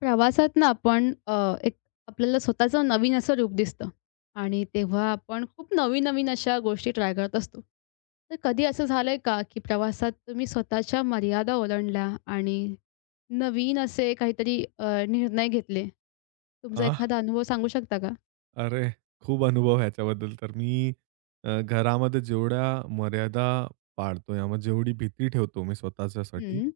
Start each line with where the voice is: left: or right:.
left: प्रवासात ना आपण अ, एक आपल्याला स्वतःचं नवीन असं रूप दिसतं आणि तेव्हा आपण खूप नवीन-नवीन अशा गोष्टी ट्राय करत असतो. तर कधी असं झालंय का, की प्रवासात तुम्ही स्वतःच्या मर्यादा ओलांडल्या आणि नवीन असे काहीतरी निर्णय घेतले? तुमचा
right: आह!
left: एखादा अनुभव सांगू शकता का?
right: अरे, खूप अनुभव ह्याच्याबद्दल तर. घरामध्ये जेवढ्या मर्यादा पाळतो, यामध्ये जेवढी भीती ठेवतो मी स्वतःच्यासाठी,
left: हं,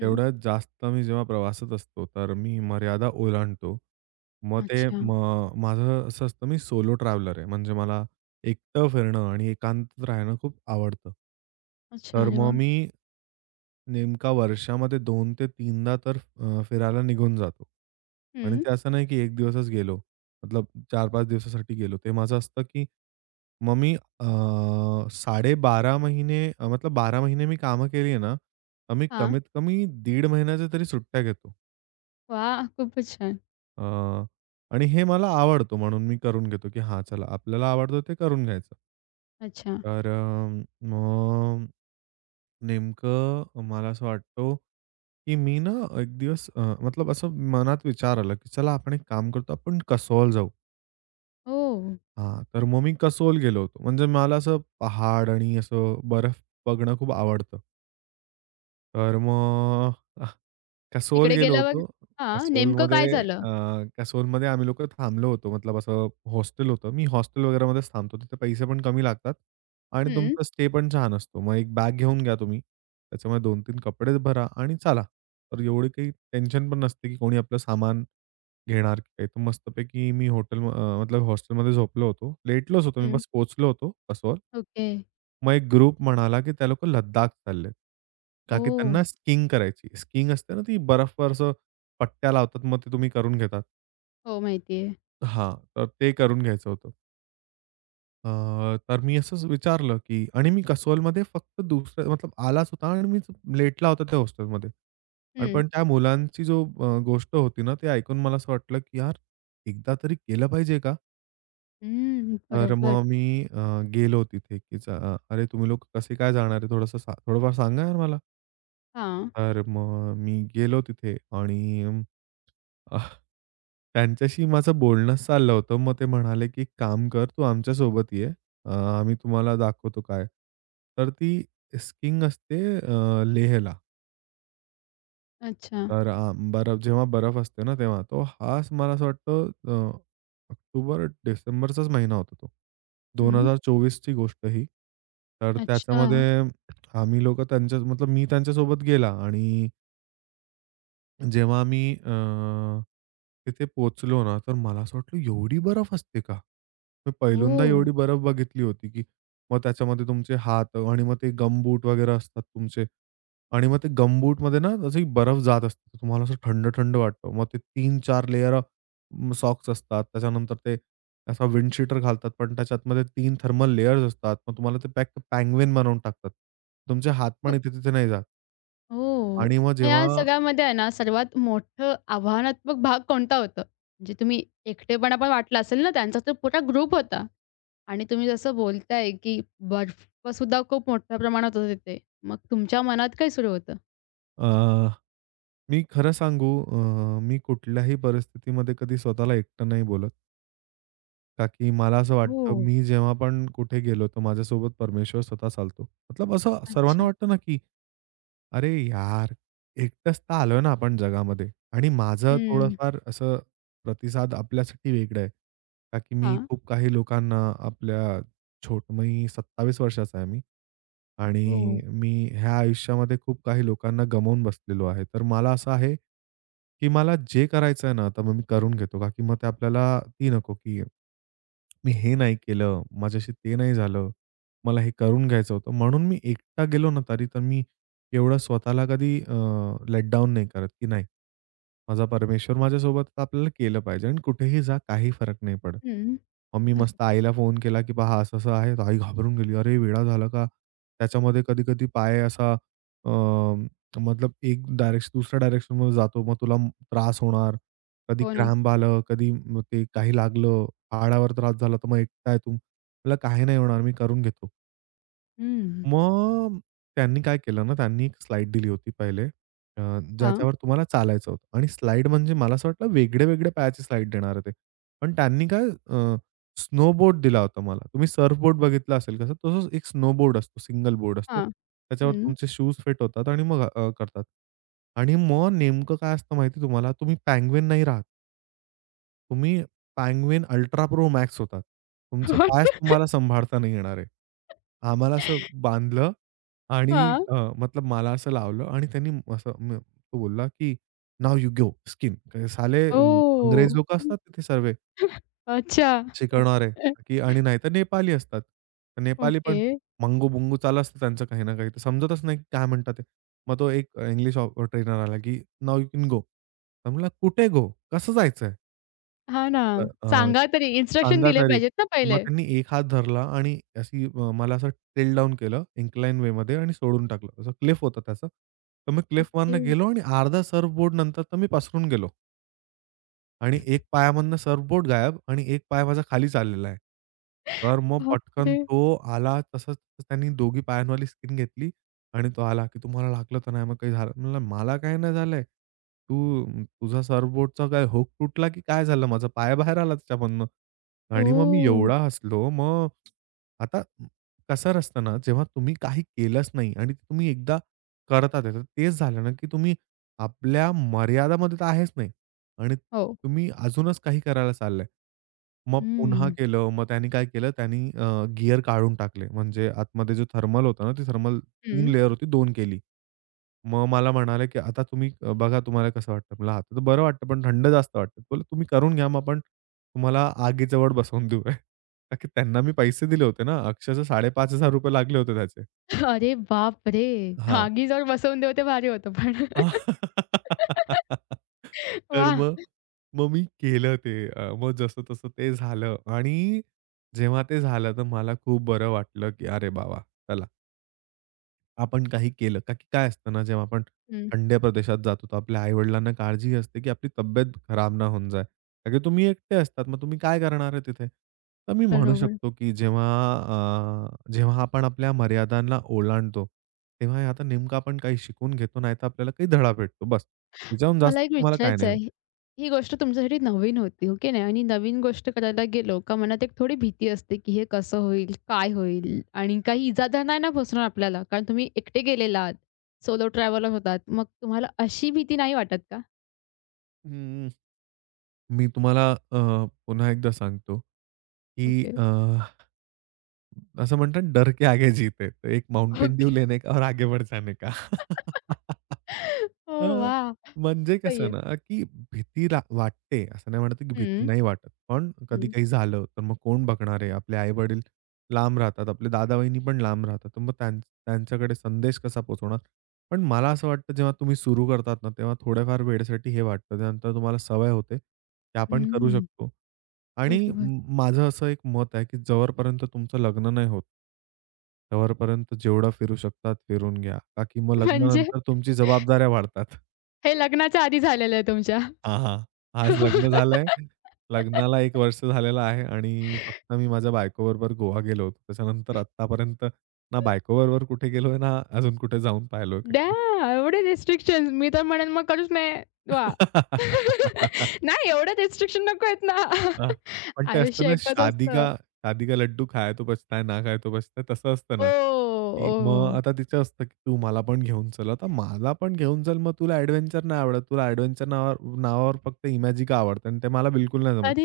left: हं.
right: तेवढ्यात जास्त मी जेव्हा प्रवासात असतो, तर मी मर्यादा ओलांडतो. मग ते
left: अच्छा.
right: म माझं असं असतं, मी सोलो ट्रॅव्हलर आहे. म्हणजे मला एकटं फिरणं आणि एकांतात राहणं खूप आवडतं.
left: अच्छा.
right: तर
left: अरे
right: मग
left: वाह!
right: मी नेमका वर्षामध्ये 2 ते तीनदा फिरायला निघून जातो. आणि
left: हं.
right: ते असं नाही की 1 दिवसच गेलो. मतलब 4-5 दिवसासाठी गेलो. ते माझं असतं की मग मी अ, 12.5 महिने मतलब 12 महिने मी कामं केली आहे ना, तर मी
left: हां.
right: कमीत कमी दीड महिन्याच्या तरी सुट्ट्या घेतो.
left: वाह! खूपच छान.
right: अ, आणि हे मला आवडतो म्हणून मी करून घेतो की हां, चला आपल्याला आवडतं ते करून घ्यायचं.
left: अच्छा.
right: तर मग नेमकं मला असं वाटतो, की मी ना एक दिवस अ, मतलब असं मनात विचार आला, की चला आपण एक काम करतो, आपण कसोल जाऊ.
left: ओह!
right: हां, तर मग मी कसोल गेलो होतो. म्हणजे मला असं पहाड आणि असं बर्फ बघणं खूप आवडतं. तर मग आह, कसोल
left: तिकडे
right: गेलो
left: गेल्यावर
right: होतो.
left: हां, नेमकं
right: कसोलमध्ये
left: काय झालं?
right: अ, कसोलमध्ये आम्ही लोकं थांबलो होतो. मतलब असं हॉस्टेल होतं. मी हॉस्टेल वगैरेमध्येच थांबतो. तिथे पैसे पण कमी लागतात आणि
left: हं,
right: तुमचा स्टे पण छान असतो. मग एक बॅग घेऊन घ्या तुम्ही. त्याच्यामध्ये 2-3 कपडे भरा आणि चाला. तर एवढी काही टेन्शन पण नसते, की कोणी आपलं सामान घेणार की काय. तर मस्तपैकी मी हॉटेल अ, मतलब हॉस्टेलमध्ये झोपलो होतो. लेटलोच होतो. मी
left: हं.
right: बस पोहोचलो होतो कसोल.
left: ओके.
right: मग एक ग्रुप म्हणाला, की ते लोकं लद्दाख चाललेत. का की
left: ओह!
right: त्यांना स्कीइंग करायची. स्कीइंग असते ना, ती बर्फवर असं पट्ट्या लावतात, मग ते तुम्ही करून घेतात.
left: हो, माहिती आहे.
right: हां, तर ते करून घ्यायचं होतं. तर मी असंच विचारलं, की आणि मी कसोलमध्ये फक्त दुसरं मतलब आलाच होता आणि मी लेटला होता त्या हॉस्टेलमध्ये. आणि
left: हं.
right: पण त्या मुलांची जो गोष्ट होती ना, ते ऐकून मला असं वाटलं, की यार एकदा तरी केलं पाहिजे का?
left: हं,
right: तर
left: बरोबर.
right: मग मी अ, गेलो तिथे, की "अरे तुम्ही लोक कसे काय जाणार आहे? थोडंसं सा थोडंफार सांगा यार मला."
left: हां.
right: तर मग मी गेलो तिथे आणि अ, त्यांच्याशी माझं बोलणंच चाललं होतं. मग ते म्हणाले, की "एक काम कर, तू आमच्यासोबत ये. अ, आम्ही तुम्हाला दाखवतो काय." तर ती स्कीइंग असते लेहला.
left: अच्छा.
right: तर बर्फ जेव्हा बर्फ असते ना तेव्हा. तो हाच मला असं वाटतं, ऑक्टोबर, डिसेंबरचाच महिना होता तो.
left: हं.
right: 2024ची गोष्ट ही. तर
left: अच्छा.
right: त्याच्यामध्ये आम्ही लोकं त्यांच्या मतलब मी त्यांच्यासोबत गेला आणि जेव्हा मी तिथे पोहोचलो ना, तर मला असं वाटलं एवढी बर्फ असते का? मी पहिल्यांदा
left: ओह!
right: एवढी बर्फ बघितली होती, की मग त्याच्यामध्ये तुमचे हात आणि मग ते गमबूट वगैरे असतात तुमचे आणि मग ते गमबूटमध्ये ना अशी बर्फ जात असते. तुम्हाला असं थंड-थंड वाटतं. मग ते 3-4 लेयर सॉक्स असतात. त्याच्यानंतर ते असा विंड घालतात, पण त्याच्यामध्ये 3 थर्मल लेयर्स असतात. मग तुम्हाला ते पॅक पेंग्विन बनवून टाकतात. तुमचे हात पण
left: मग
right: इथे-तिथे नाही जात
left: हो.
right: आणि मग
left: मग
right: जेव्हा
left: या सगळ्यामध्ये आहे ना, सर्वात मोठं आव्हानात्मक भाग कोणता होता? म्हणजे तुम्ही एकटेपणा पण वाटला असेल ना, त्यांचा तर पुरा ग्रुप होता आणि तुम्ही जसं बोलताय, की बर्फसुद्धा खूप मोठ्या प्रमाणात होतं तिथे. मग तुमच्या मनात काय सुरू होतं?
right: मी खरं सांगू, मी कुठल्याही परिस्थितीमध्ये कधी स्वतःला एकटं नाही बोलत. का की मला असं
left: हो.
right: वाटतं मी जेव्हा पण कुठे गेलो, तर माझ्यासोबत परमेश्वर स्वतः चालतो. मतलब असं सर्वांना
left: अच्छा.
right: वाटतं ना, की अरे यार! एकटंच तर आलोय ना आपण जगामध्ये आणि माझं
left: हं.
right: थोडंफार असं प्रतिसाद आपल्यासाठी वेगळं आहे. का की मी
left: हां.
right: खूप काही लोकांना आपल्या मी 27 वर्षाचा आहे मी आणि
left: हो.
right: मी ह्या आयुष्यामध्ये खूप काही लोकांना गमावून बसलेलो आहे. तर मला असं आहे, की मला जे करायचं आहे ना, तर मग मी करून घेतो. का की मग ते आपल्याला ती नको, की मी हे नाही केलं, माझ्याशी ते नाही झालं, मला हे करून घ्यायचं होतं. म्हणून मी एकटा गेलो ना तरी तर मी एवढं स्वतःला कधी लेट डाउन नाही करत, की नाही, माझा परमेश्वर माझ्यासोबत आहे, तर आपल्याला केलं पाहिजे आणि कुठेही जा काही फरक नाही पडत.
left: हं.
right: मग मी
left: अरे
right: मस्त
left: वाह!
right: आईला फोन केला, की "पहा असं-असं आहे." तर आई घाबरून गेली. "अरे वेडा झाला का?" त्याच्यामध्ये कधी-कधी पाय असा अ, मतलब एक डायरेक्शन दुसऱ्या डायरेक्शनमध्ये जातो. मग त्रास होणार. कधी
left: हो ना.
right: क्रॅम्प आलं, कधी ते काही लागलं, हाडावर त्रास झाला, तर मग एकटा आहे तू. मला काही नाही होणार, मी करून घेतो.
left: हं.
right: मग त्यांनी काय केलं ना, त्यांनी एक स्लाईड दिली होती पहिले अ,
left: हां.
right: ज्याच्यावर तुम्हाला चालायचं होतं आणि स्लाईड म्हणजे मला असं वाटलं वेगळे-वेगळे पायाचे स्लाईड देणार आहे ते. पण त्यांनी काय अ, स्नोबोर्ड दिला होता मला. तुम्ही सर्फबोर्ड बघितला असेल कसं, तसंच एक स्नोबोर्ड असतो, सिंगल बोर्ड असतो.
left: हां.
right: त्याच्यावर
left: हं.
right: तुमचे शूज फिट होतात आणि मग करतात. आणि मग नेमकं काय असतं माहिती तुम्हाला? तुम्ही पेंग्विन नाही राहत. तुम्ही Penguin अल्ट्रा प्रो मॅक्स होतात. तुमचे पायच
left: हॉट.
right: तुम्हाला सांभाळता नाही येणार आहे. आम्हाला असं बांधलं आणि
left: हां.
right: अ, मतलब मला असं लावलं आणि त्यांनी असं तो बोलला, की नाव यू गो स्किन." साले,
left: ओह!
right: अंग्रेज लोकं असतात तिथे सर्वे
left: अच्छा.
right: शिकवणारे, की आणि नाहीतर नेपाळी असतात. नेपाळी
left: ओके.
right: पण मंगू-बुंगू चालू असतं त्यांचं काही ना काही. तर समजतच नाही की काय म्हणतात ते. मग तो एक इंग्लिश ट्रेनर आला, की "नाऊ यू कॅन गो." म्हटलं, "कुठे गो? कसं जायचंय?"
left: हां ना. सांगा तरी इन्स्ट्रक्शन
right: सांगा
left: दिले
right: तरी.
left: पाहिजेत ना
right: मग
left: पहिले.
right: त्यांनी एक हात धरला आणि अशी, मला असं टेल डाउन केलं, इन्क्लाइन वेमध्ये आणि सोडून टाकलं. असं क्लिफ होतं त्याचं. तर मी
left: ओके.
right: क्लिफमधनं गेलो आणि अर्धा सर्फ बोर्ड नंतर तर मी पसरून गेलो आणि एक पायामधनं सर्फ बोर्ड गायब आणि एक पाय माझा खाली चाललेला आहे. तर मग पटकन
left: बापरे!
right: तो आला तसंच त्यांनी दोघी पायांवाली स्किन घेतली आणि तो आला, की "तुम्हाला लागलं तर नाही मग काही झालं?" म्हणलं, "मला काही नाही झालंय. तू तुझा सर्फ बोर्डचा काय हूक तुटला की काय झालं? माझा पाय बाहेर आला त्याच्यामधनं." आणि मग मी
left: ओह!
right: एवढा हसलो. मग आता कसं असतं ना, जेव्हा तुम्ही काही केलंच नाही आणि तुम्ही एकदा करतात आहे, तर तेच झालं ना, की तुम्ही आपल्या मर्यादामध्ये तर आहेच नाही आणि
left: हो.
right: तुम्ही अजूनच काही करायला चाललंय. मग पुन्हा
left: हं.
right: केलं. मग त्यानी काय केलं, त्यानी गिअर काढून टाकले. म्हणजे आतमध्ये जो थर्मल होता ना, ती थर्मल 3
left: हं.
right: लेयर होती, 2 केली. मग मला म्हणाले, की "आता तुम्ही बघा तुम्हाला कसं वाटतं?" म्हणलं, "आता तर बरं वाटतं, पण थंड जास्त वाटतं." बोलले, "तुम्ही करून घ्या, मग आपण तुम्हाला आगीजवळ बसवून देऊ." का की त्यांना मी पैसे दिले होते ना. अक्षरशः ₹5,500 लागले होते त्याचे.
left: अरे बापरे!
right: हां.
left: आगीवर बसवून देऊ ते भारी होतं पण.
right: तर
left: वाह!
right: मग मग मी केलं ते. मग जसं तसं ते झालं आणि जेव्हा ते झालं, तर मला खूप बरं वाटलं, की "अरे, बाबा, चला." आपण काही केलं का की काय असतं ना, जेव्हा आपण
left: हं.
right: थंड्या प्रदेशात जातो, तर आपल्या आई-वडिलांना काळजी असते, की आपली तब्येत खराब ना होऊन जाय. कारण की तुम्ही एकटे असतात, मग तुम्ही काय करणार आहे तिथे? तर मी म्हणू
left: बरोबर.
right: शकतो, की जेव्हा अ, जेव्हा आपण आपल्या मर्यादांना ओलांडतो, तेव्हा हे आता नेमकं आपण काही शिकून घेतो, नाहीतर आपल्याला काही धडा भेटतो बस. त्याच्याहून
left: मला
right: जास्त
left: एक
right: तुम्हाला काय
left: विचारायचं
right: नाही होत.
left: आहे. ही गोष्ट तुमच्यासाठी नवीन होती, हो की नाही? आणि नवीन गोष्ट करायला गेलो का मनात एक थोडी भीती असते, की हे कसं होईल? काय होईल? आणि काही इजादार नाही ना बसणार आपल्याला, कारण तुम्ही एकटे गेलेला आहात. सोलो ट्रॅव्हलर होतात. मग तुम्हाला अशी भीती नाही वाटत का?
right: हं. मी तुम्हाला पुन्हा एकदा सांगतो, की
left: ओके.
right: अ ऐसा म्हणते हैं, डर के आगे जीत है। तो एक माउंटेन ड्यू
left: ओके.
right: लेने का और आगे बढ़ जाने का.
left: ओह
right: अ,
left: वाह!
right: म्हणजे
left: सही
right: कसं
left: आहे.
right: ना, की भीती ला वाटते. असं नाही म्हणत, की भीती
left: हं,
right: नाही वाटत. पण कधी
left: हं,
right: काही झालं, तर मग कोण बघणार आहे? आपले आई-वडील लांब राहतात. आपले दादा-वहिनी पण लांब राहतात. तर मग त्यांच्याकडे संदेश कसा पोहोचवणार? पण मला असं वाटतं, जेव्हा तुम्ही सुरू करतात ना, तेव्हा थोड्याफार वेळेसाठी हे वाटतं. त्यानंतर तुम्हाला सवय होते, की आपण करू
left: हं.
right: शकतो. आणि
left: बरोबर.
right: म माझं असं एक मत आहे, की जोपर्यंत तुमचं लग्न नाही होत तोवरपर्यंत जेवढं फिरू शकतात फिरून घ्या. का की मग
left: म्हणजे
right: लग्नानंतर तुमची जबाबदाऱ्या वाढतात.
left: हे लग्नाच्या आधी झालेलं आहे तुमच्या.
right: हां, हां. आज लग्न झालंय. लग्नाला 1 वर्ष झालेलं आहे आणि फक्त मी माझ्या बायकोबरोबर गोवा गेलो होतो. त्याच्यानंतर आत्तापर्यंत ना बायकोबरोबर कुठे गेलोय ना अजून कुठे जाऊन पाहिलोय.
left: द्या एवढे रिस्ट्रिक्शन्स. मी तर म्हणेन मग करूच नाही. वाह! नाही एवढे रिस्ट्रिक्शन नको आहेत ना.
right: हां. पण ते असतं
left: आयुष्य
right: ना,
left: एकच असतं.
right: शादी का लड्डू खाये तो बचता है, ना खाये तो बचता है तसं असतं ना,
left: ओह!
right: की
left: ओह!
right: मग आता तिचं असतं, की "तू मला पण घेऊन चल." आता मला पण घेऊन चल, मग तुला एडव्हेंचर नाही आवडत. तुला एडव्हेंचर नावावर नावावर फक्त इमॅजिका आवडतं आणि ते मला बिलकुल नाही जमत.
left: अरे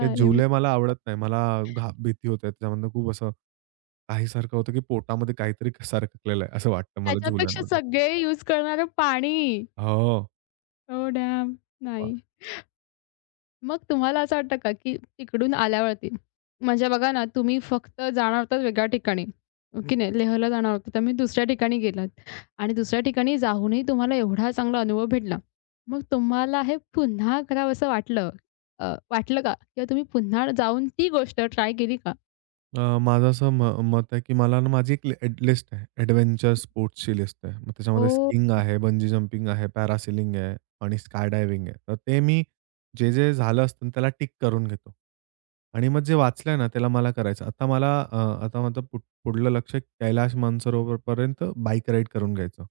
right: ते
left: इमॅजिन
right: झुले मला
left: कर.
right: आवडत नाही. मला भीती होते त्याच्यामधनं खूप असं काहीसारखं होतं, की पोटामध्ये काहीतरी सरकलेलं आहे असं वाटतं मला
left: त्याच्यापेक्षा
right: झुल्यांमध्ये.
left: सगळे यूज करणारं पाणी.
right: हो.
left: Oh dam! नाही. मग तुम्हाला असं वाटतं का, की तिकडून आल्यावरती म्हणजे बघा ना, तुम्ही फक्त जाणार होतात वेगळ्या ठिकाणी, हो की नाही? लेहला जाणार होतात, तुम्ही दुसऱ्या ठिकाणी गेलात आणि दुसऱ्या ठिकाणी जाऊनही तुम्हाला एवढा चांगला अनुभव भेटला. मग तुम्हाला हे पुन्हा करावंसं वाटलं अ, वाटलं का? किंवा तुम्ही पुन्हा जाऊन ती गोष्ट ट्राय केली का?
right: माझं असं मत आहे, की मला ना माझी एक लिस्ट आहे. एडव्हेंचर स्पोर्ट्सची लिस्ट आहे. मग त्याच्यामध्ये
left: हो.
right: स्कीइंग आहे, बंजी जंपिंग आहे, पॅरासेलिंग आहे आणि स्काय डायव्हिंग आहे. तर ते मी जे-जे झालं असतं त्याला टिक करून घेतो. आणि मग जे वाचलंय ना त्याला मला करायचं. आता माझं पुढलं लक्ष कैलाश मानसरोवरपर्यंत बाईक राईड करून घ्यायचं.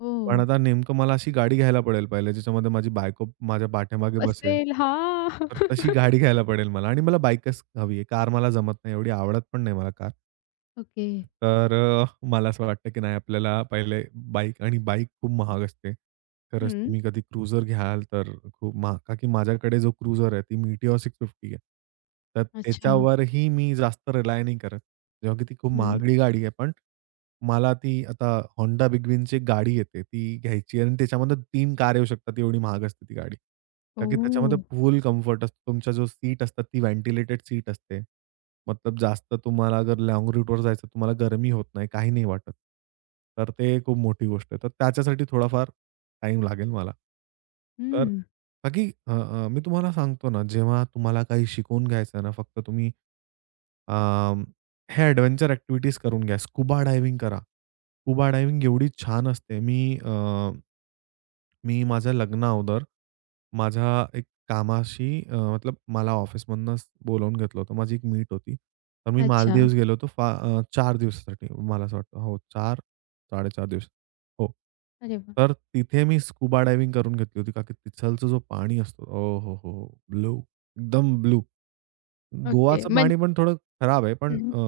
left: ओह!
right: पण आता नेमकं मला अशी गाडी घ्यायला पडेल पहिले, ज्याच्यामध्ये माझी बायको माझ्या पाठीमागे बसेल.
left: असेल हां.
right: तर तशी गाडी घ्यायला पडेल मला आणि मला बाईकच हवी आहे. कार मला जमत नाही, एवढी आवडत पण नाही मला कार.
left: ओके.
right: तर मला असं वाटतं की नाही आपल्याला पहिले बाईक आणि बाईक खूप महाग असते. खरंच
left: हं.
right: तुम्ही कधी क्रूझर घ्याल तर खूप महाग का की माझ्याकडे जो क्रूझर आहे ती Meteor 650 आहे. तर
left: अच्छा.
right: त्याच्यावरही मी जास्त रिलाय नाही करत. जेव्हा की ती खूप
left: हं.
right: महागडी गाडी आहे. पण मला ती आता Honda Big Winची एक गाडी येते. ती घ्यायची आहे आणि त्याच्यामध्ये 3 कार येऊ शकतात एवढी महाग असते ती गाडी. का की
left: ओह!
right: त्याच्यामध्ये फुल कम्फर्ट असतो. तुमच्या जो सीट असतात ती व्हेंटिलेटेड सीट असते. मतलब जास्त तुम्हाला अगर लाँग रूटवर जायचं तुम्हाला गरमी होत नाही, काही नाही वाटत. तर ते खूप मोठी गोष्ट आहे. तर त्याच्यासाठी थोडाफार टाईम लागेल मला. तर
left: हं.
right: बाकी अ, अ, मी तुम्हाला सांगतो ना, जेव्हा तुम्हाला काही शिकून घ्यायचं आहे ना, फक्त तुम्ही अ, ह्या एडव्हेंचर ॲक्टिव्हिटीज करून घ्या. स्कुबा डायव्हिंग करा. स्कुबा डायव्हिंग एवढी छान असते. मी माझ्या लग्नाअगोदर माझ्या एक कामाशी मतलब मला ऑफिसमधनंच बोलावून घेतलं होतं. माझी एक मीट होती. तर मी
left: अच्छा.
right: मालदीव्स गेलो होतो 4 दिवसासाठी मला असं वाटतं. हो 4-4.5 दिवस. हो.
left: अरे वाह!
right: तर तिथे मी स्कुबा डायव्हिंग करून घेतली होती. का की तिथलचा जो पाणी असतो ओ हो, हो, हो! ब्लू, एकदम ब्लू.
left: ओके.
right: गोवाचं पाणी पण थोडं खराब आहे. पण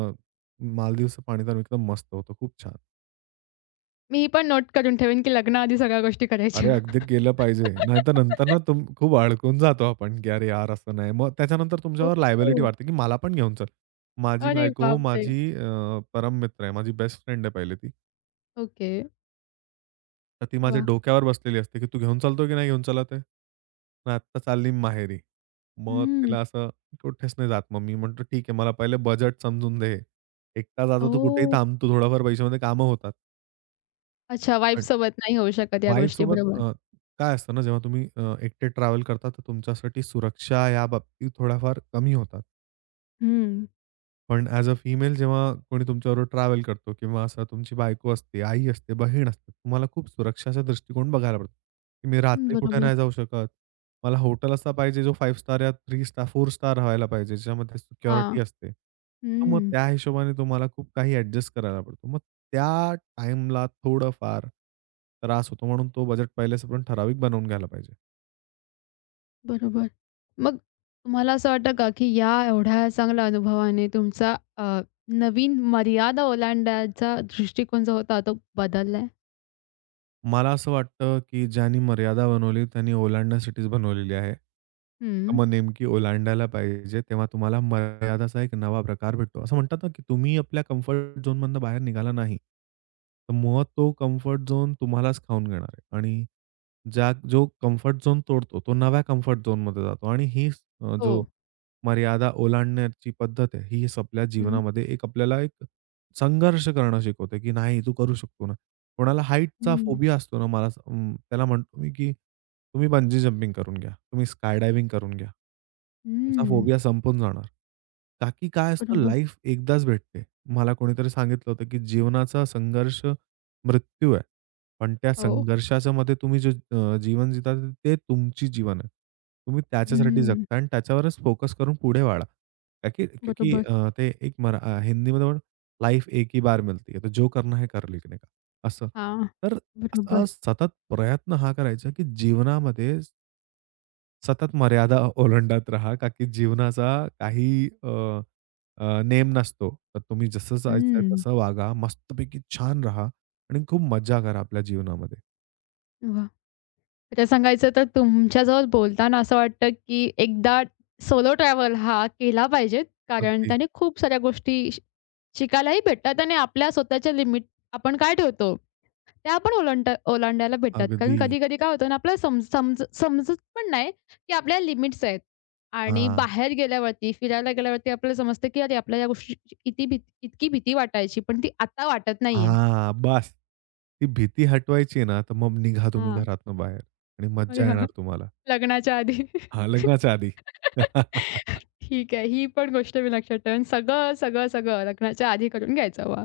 right: मालदीवचं पाणी तर एकदम मस्त होतं. खूप छान.
left: मी ही पण नोट करून ठेवेन, की लग्नाआधी सगळ्या गोष्टी करायच्या.
right: अरे, अगदी केलं पाहिजे. नाहीतर नंतर ना तुम खूप अडकून जातो आपण, की "अरे यार, असं नाही." मग त्याच्यानंतर
left: ओ,
right: तुमच्यावर लायबिलिटी
left: हो.
right: वाढते, की "मला पण घेऊन चल." माझी
left: अरे
right: बायको
left: बापरे!
right: माझी अ, परम मित्र आहे. माझी बेस्ट फ्रेंड आहे पहिले ती.
left: ओके.
right: तर ती माझ्या
left: वाह!
right: डोक्यावर बसलेली असते, की "तू घेऊन चालतो की नाही घेऊन चालत आहे? मग आत्ता चालली माहेरी." मग
left: हं.
right: तिला असं कुठेच नाही जात मग. मी म्हणतो, "ठीक आहे, मला पहिले बजेट समजून दे. एकटा जातो तर कुठेही
left: ओह!
right: थांबतो. थोड्याफार पैशामध्ये कामं होतात."
left: अच्छा वाईफसोबत नाही होऊ शकत या गोष्टी.
right: वाईफसोबत
left: बरोबर.
right: अ, काय असतं ना, जेव्हा तुम्ही एकटे ट्रॅव्हल करता, तर तुमच्यासाठी सुरक्षा या बाबतीत थोड्याफार कमी होतात.
left: हं.
right: पण ॲज अ फिमेल जेव्हा कोणी तुमच्याबरोबर ट्रॅव्हल करतो किंवा असं तुमची बायको असते, आई असते, बहीण असते. तुम्हाला खूप सुरक्षाचा दृष्टिकोन बघायला पडतो, की मी
left: हं,
right: रात्री कुठे
left: बरोबर.
right: नाही जाऊ शकत. मला हॉटेल असा पाहिजे जो 5 स्टार या 3 स्टार, 4 स्टार व्हायला पाहिजे, ज्याच्यामध्ये
left: हां.
right: सिक्युरिटी असते. तर मग
left: हं.
right: त्या हिशोबाने तुम्हाला खूप काही ॲडजस्ट करायला पडतो. मग त्या टाईमला थोडंफार त्रास होतो म्हणून तो बजेट पहिलेच आपण ठराविक बनवून घ्यायला पाहिजे.
left: बरोबर. मग तुम्हाला असं वाटतं का, की या एवढ्या चांगल्या अनुभवाने तुमचा नवीन मर्यादा ओलांडायचा दृष्टिकोन जो होता तो बदललाय?
right: मला असं वाटतं, की ज्यांनी मर्यादा बनवली त्यांनी ओलांडण्यासाठीच बनवलेली आहे. तर
left: हं.
right: मग नेमकी ओलांडायला पाहिजे. तेव्हा तुम्हाला मर्यादाचा एक नवा प्रकार भेटतो. असं म्हणतात ना, की तुम्ही आपल्या कम्फर्ट झोनमधनं बाहेर निघाला नाही, तर मग तो कम्फर्ट झोन तुम्हालाच खाऊन घेणार आहे आणि जो कम्फर्ट झोन तोडतो, तो नव्या कम्फर्ट झोनमध्ये जातो आणि ही अ,
left: हो.
right: जो मर्यादा ओलांडण्याची पद्धत आहे, ही आपल्या
left: हं.
right: जीवनामध्ये एक आपल्याला एक संघर्ष करणं शिकवते, की नाही तू करू शकतो ना. कोणाला हाईटचा
left: हं.
right: फोबिया असतो ना मला त्याला म्हणतो मी, की तुम्ही बंजी जंपिंग करून घ्या, तुम्ही स्काय डायव्हिंग करून घ्या. तुमचा
left: हं.
right: फोबिया संपून जाणार. का काय असतं
left: बरोबर.
right: लाईफ एकदाच भेटते. मला कोणीतरी सांगितलं होतं, की जीवनाचा संघर्ष मृत्यू आहे. पण त्या
left: हो.
right: संघर्षाच्या मध्ये तुम्ही जे जीवन जिता ते तुमची जीवन आहे. तुम्ही त्याच्यासाठी
left: हं.
right: जगता आणि त्याच्यावरच फोकस करून पुढे वाढा. का की
left: बरोबर.
right: ते हिंदीमध्ये पण लाईफ एक ही बार मिलती है, तो जो करना है कर लेने का असं.
left: हां.
right: तर
left: बरोबर.
right: असा सतत प्रयत्न हा करायचा, की जीवनामध्ये सतत मर्यादा ओलांडत राहा. का की जीवनाचा काही अ, नेम नसतो. तर तुम्ही जसं जायचंय
left: हं.
right: तसं वागा, मस्तपैकी छान राहा आणि खूप मज्जा करा आपल्या जीवनामध्ये.
left: वाह! खरं सांगायचं तर तुमच्याजवळ बोलताना असं वाटतं, की एकदा सोलो ट्रॅव्हल हा केला पाहिजेत. कारण
right: अगदी,
left: त्याने खूप साऱ्या गोष्टी शिकायलाही भेटतात आणि आपल्या स्वतःच्या लिमिट आपण काय ठेवतो, त्या पण ओलांडायला भेटतात. कारण
right: अगदी.
left: कधी-कधी काय होतं ना, आपल्याला सम समज समजत पण नाही, की आपल्या लिमिट्स आहेत. आणि
right: हां,
left: बाहेर गेल्यावरती, फिरायला गेल्यावरती आपल्याला समजतं, की अरे, आपल्याला या गोष्टीची इती भीती इतकी भीती वाटायची, पण ती आता वाटत नाहीये.
right: हां. बस ती भीती हटवायची आहे ना, तर मग निघा तुम्ही
left: हां.
right: घरातनं बाहेर आणि
left: अरे
right: मज्जा
left: वाह!
right: येणार तुम्हाला.
left: लग्नाच्या आधी.
right: हां, लग्नाच्या आधी.
left: ठीक आहे. ही पण गोष्ट मी लक्षात ठेवेन. सगळं, सगळं, सगळं लग्नाच्या आधी करून घ्यायचं. वाह!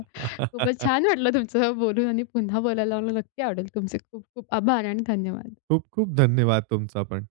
left: खूपच छान वाटलं तुमचं बोलून आणि पुन्हा बोलायला मला नक्की आवडेल. तुमचे खूप खूप आभार आणि धन्यवाद.
right: खूप खूप धन्यवाद तुमचा पण.